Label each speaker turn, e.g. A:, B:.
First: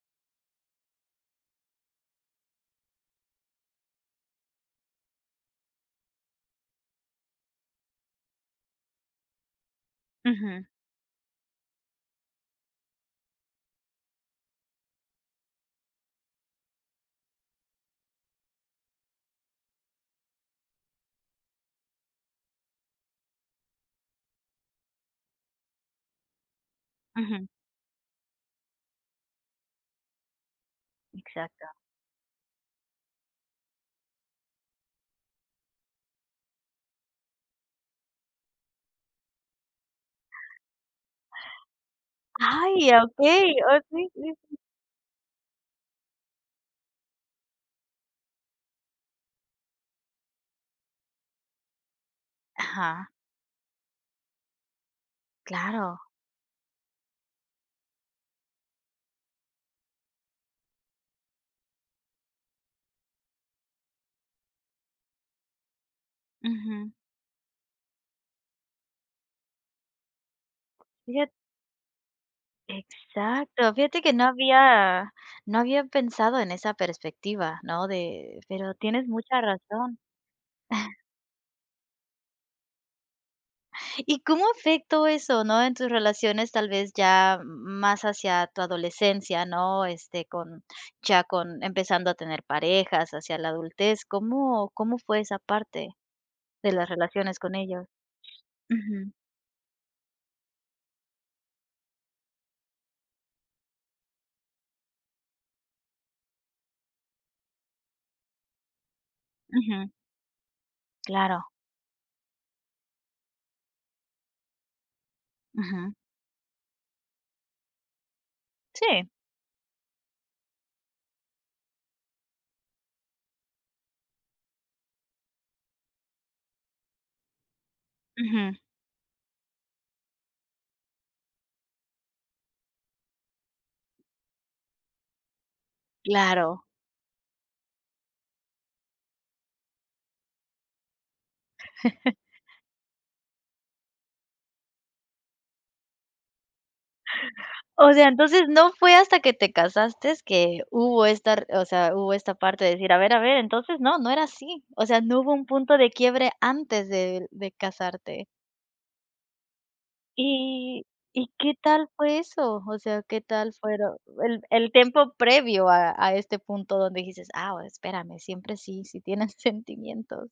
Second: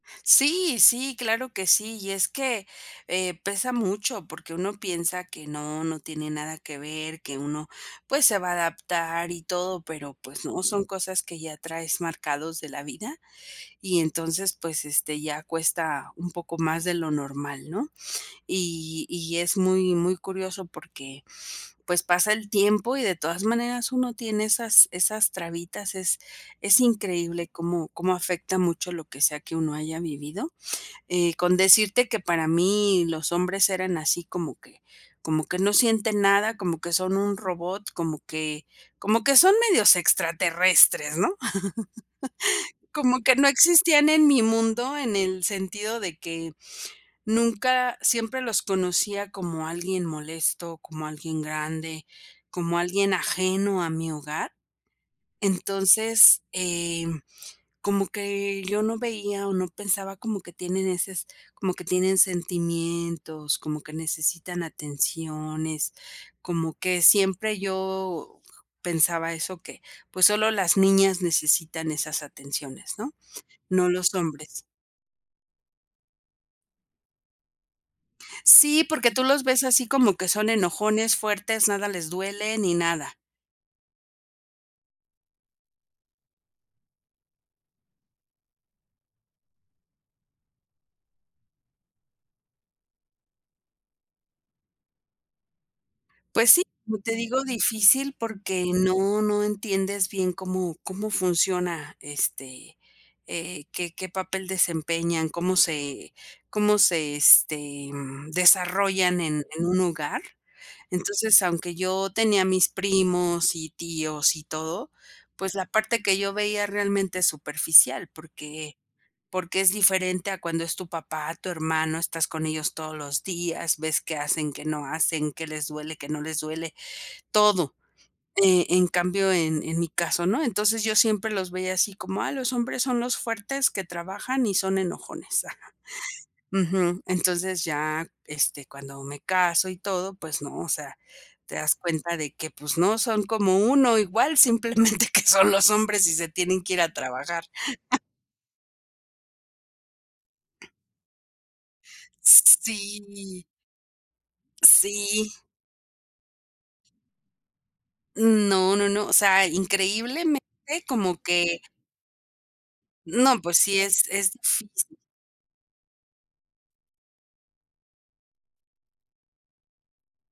A: Sí, sí, claro que sí. Y es que, eh, pesa mucho porque uno piensa que no, no tiene nada que ver, que uno, pues, se va a adaptar y todo, pero, pues, no,
B: Ujú.
A: son cosas que ya traes marcados de la vida. Y entonces, pues, este, ya cuesta un poco más de lo normal, ¿no? Y y es muy, muy curioso porque, pues, pasa el tiempo y, de todas maneras, uno tiene esas esas trabitas. Es es increíble
B: Ujú.
A: cómo cómo afecta mucho lo que sea que uno haya vivido. Eh, con
B: Exacto.
A: decirte que para mí los hombres eran así como que como que no sienten nada, como que son un robot, como que como que son medios extraterrestres, ¿no?
B: Ay,
A: Como que
B: okey.
A: no
B: Oh,
A: existían
B: sí,
A: en
B: sí,
A: mi
B: sí.
A: mundo, en el sentido de que nunca siempre los conocía como alguien molesto, como alguien grande, como
B: Ajá.
A: alguien ajeno a mi hogar.
B: Claro.
A: Entonces, em, como que yo no veía o no pensaba como que tienen ese s como que tienen sentimientos, como que necesitan atenciones. Como
B: Ujú.
A: que siempre yo pensaba eso, que, pues, solo las niñas
B: Fijat
A: necesitan esas atenciones, ¿no?
B: Exacto.
A: No
B: Fíjate que
A: los
B: no
A: hombres.
B: había no había pensado en esa perspectiva, ¿no? de pero
A: Sí,
B: tienes
A: porque tú
B: mucha
A: los ves así
B: razón.
A: como que son enojones, fuertes, nada les duele ni nada.
B: ¿Y cómo afectó eso, no? En tus relaciones tal vez ya más hacia tu adolescencia, ¿no? Este, con ya con empezando a tener parejas hacia la adultez, ¿cómo cómo fue esa parte
A: Pues sí,
B: de las
A: como te
B: relaciones
A: digo,
B: con ellos?
A: difícil porque
B: Ujú.
A: no no entiendes bien cómo cómo funciona, este, eh, qué qué papel desempeñan, cómo se cómo se, este, mm, desarrollan en en un
B: Ujú.
A: hogar. Entonces,
B: Claro.
A: aunque yo tenía mis primos, y tíos, y todo, pues, la
B: Ujú.
A: parte que yo veía realmente es superficial porque
B: Sí.
A: porque es diferente a cuando es tu papá, tu hermano, estás con ellos todos los días, ves qué hacen, qué no hacen, qué les duele, qué no les duele, todo.
B: Ujú.
A: Eh, en cambio, en en mi caso, no. Entonces yo siempre los veía así como, ah, los hombres son los fuertes que trabajan y son enojones. Ajá.
B: Claro.
A: Ujú. Entonces ya, este, cuando me caso y todo, pues, no, o sea, te das cuenta de que, pues no son como uno, igual, simplemente que son los hombres y se tienen que ir a trabajar.
B: O sea, entonces no fue hasta que te casaste que hubo esta r o sea, hubo esta parte de decir, a ver, a ver,
A: Sí.
B: entonces no, no era así. O sea, no
A: Sí.
B: hubo un punto de quiebre antes de de casarte.
A: No, no, no. O sea, increíblemente
B: ¿Y
A: como
B: y qué
A: que
B: tal fue eso? O sea, ¿qué
A: No,
B: tal
A: pues, sí
B: fuero
A: es es
B: el
A: f
B: el
A: [unintelligible]
B: tiempo previo a a este punto donde dijiste: "Ah, espérame, siempre sí, sí tienen sentimientos?".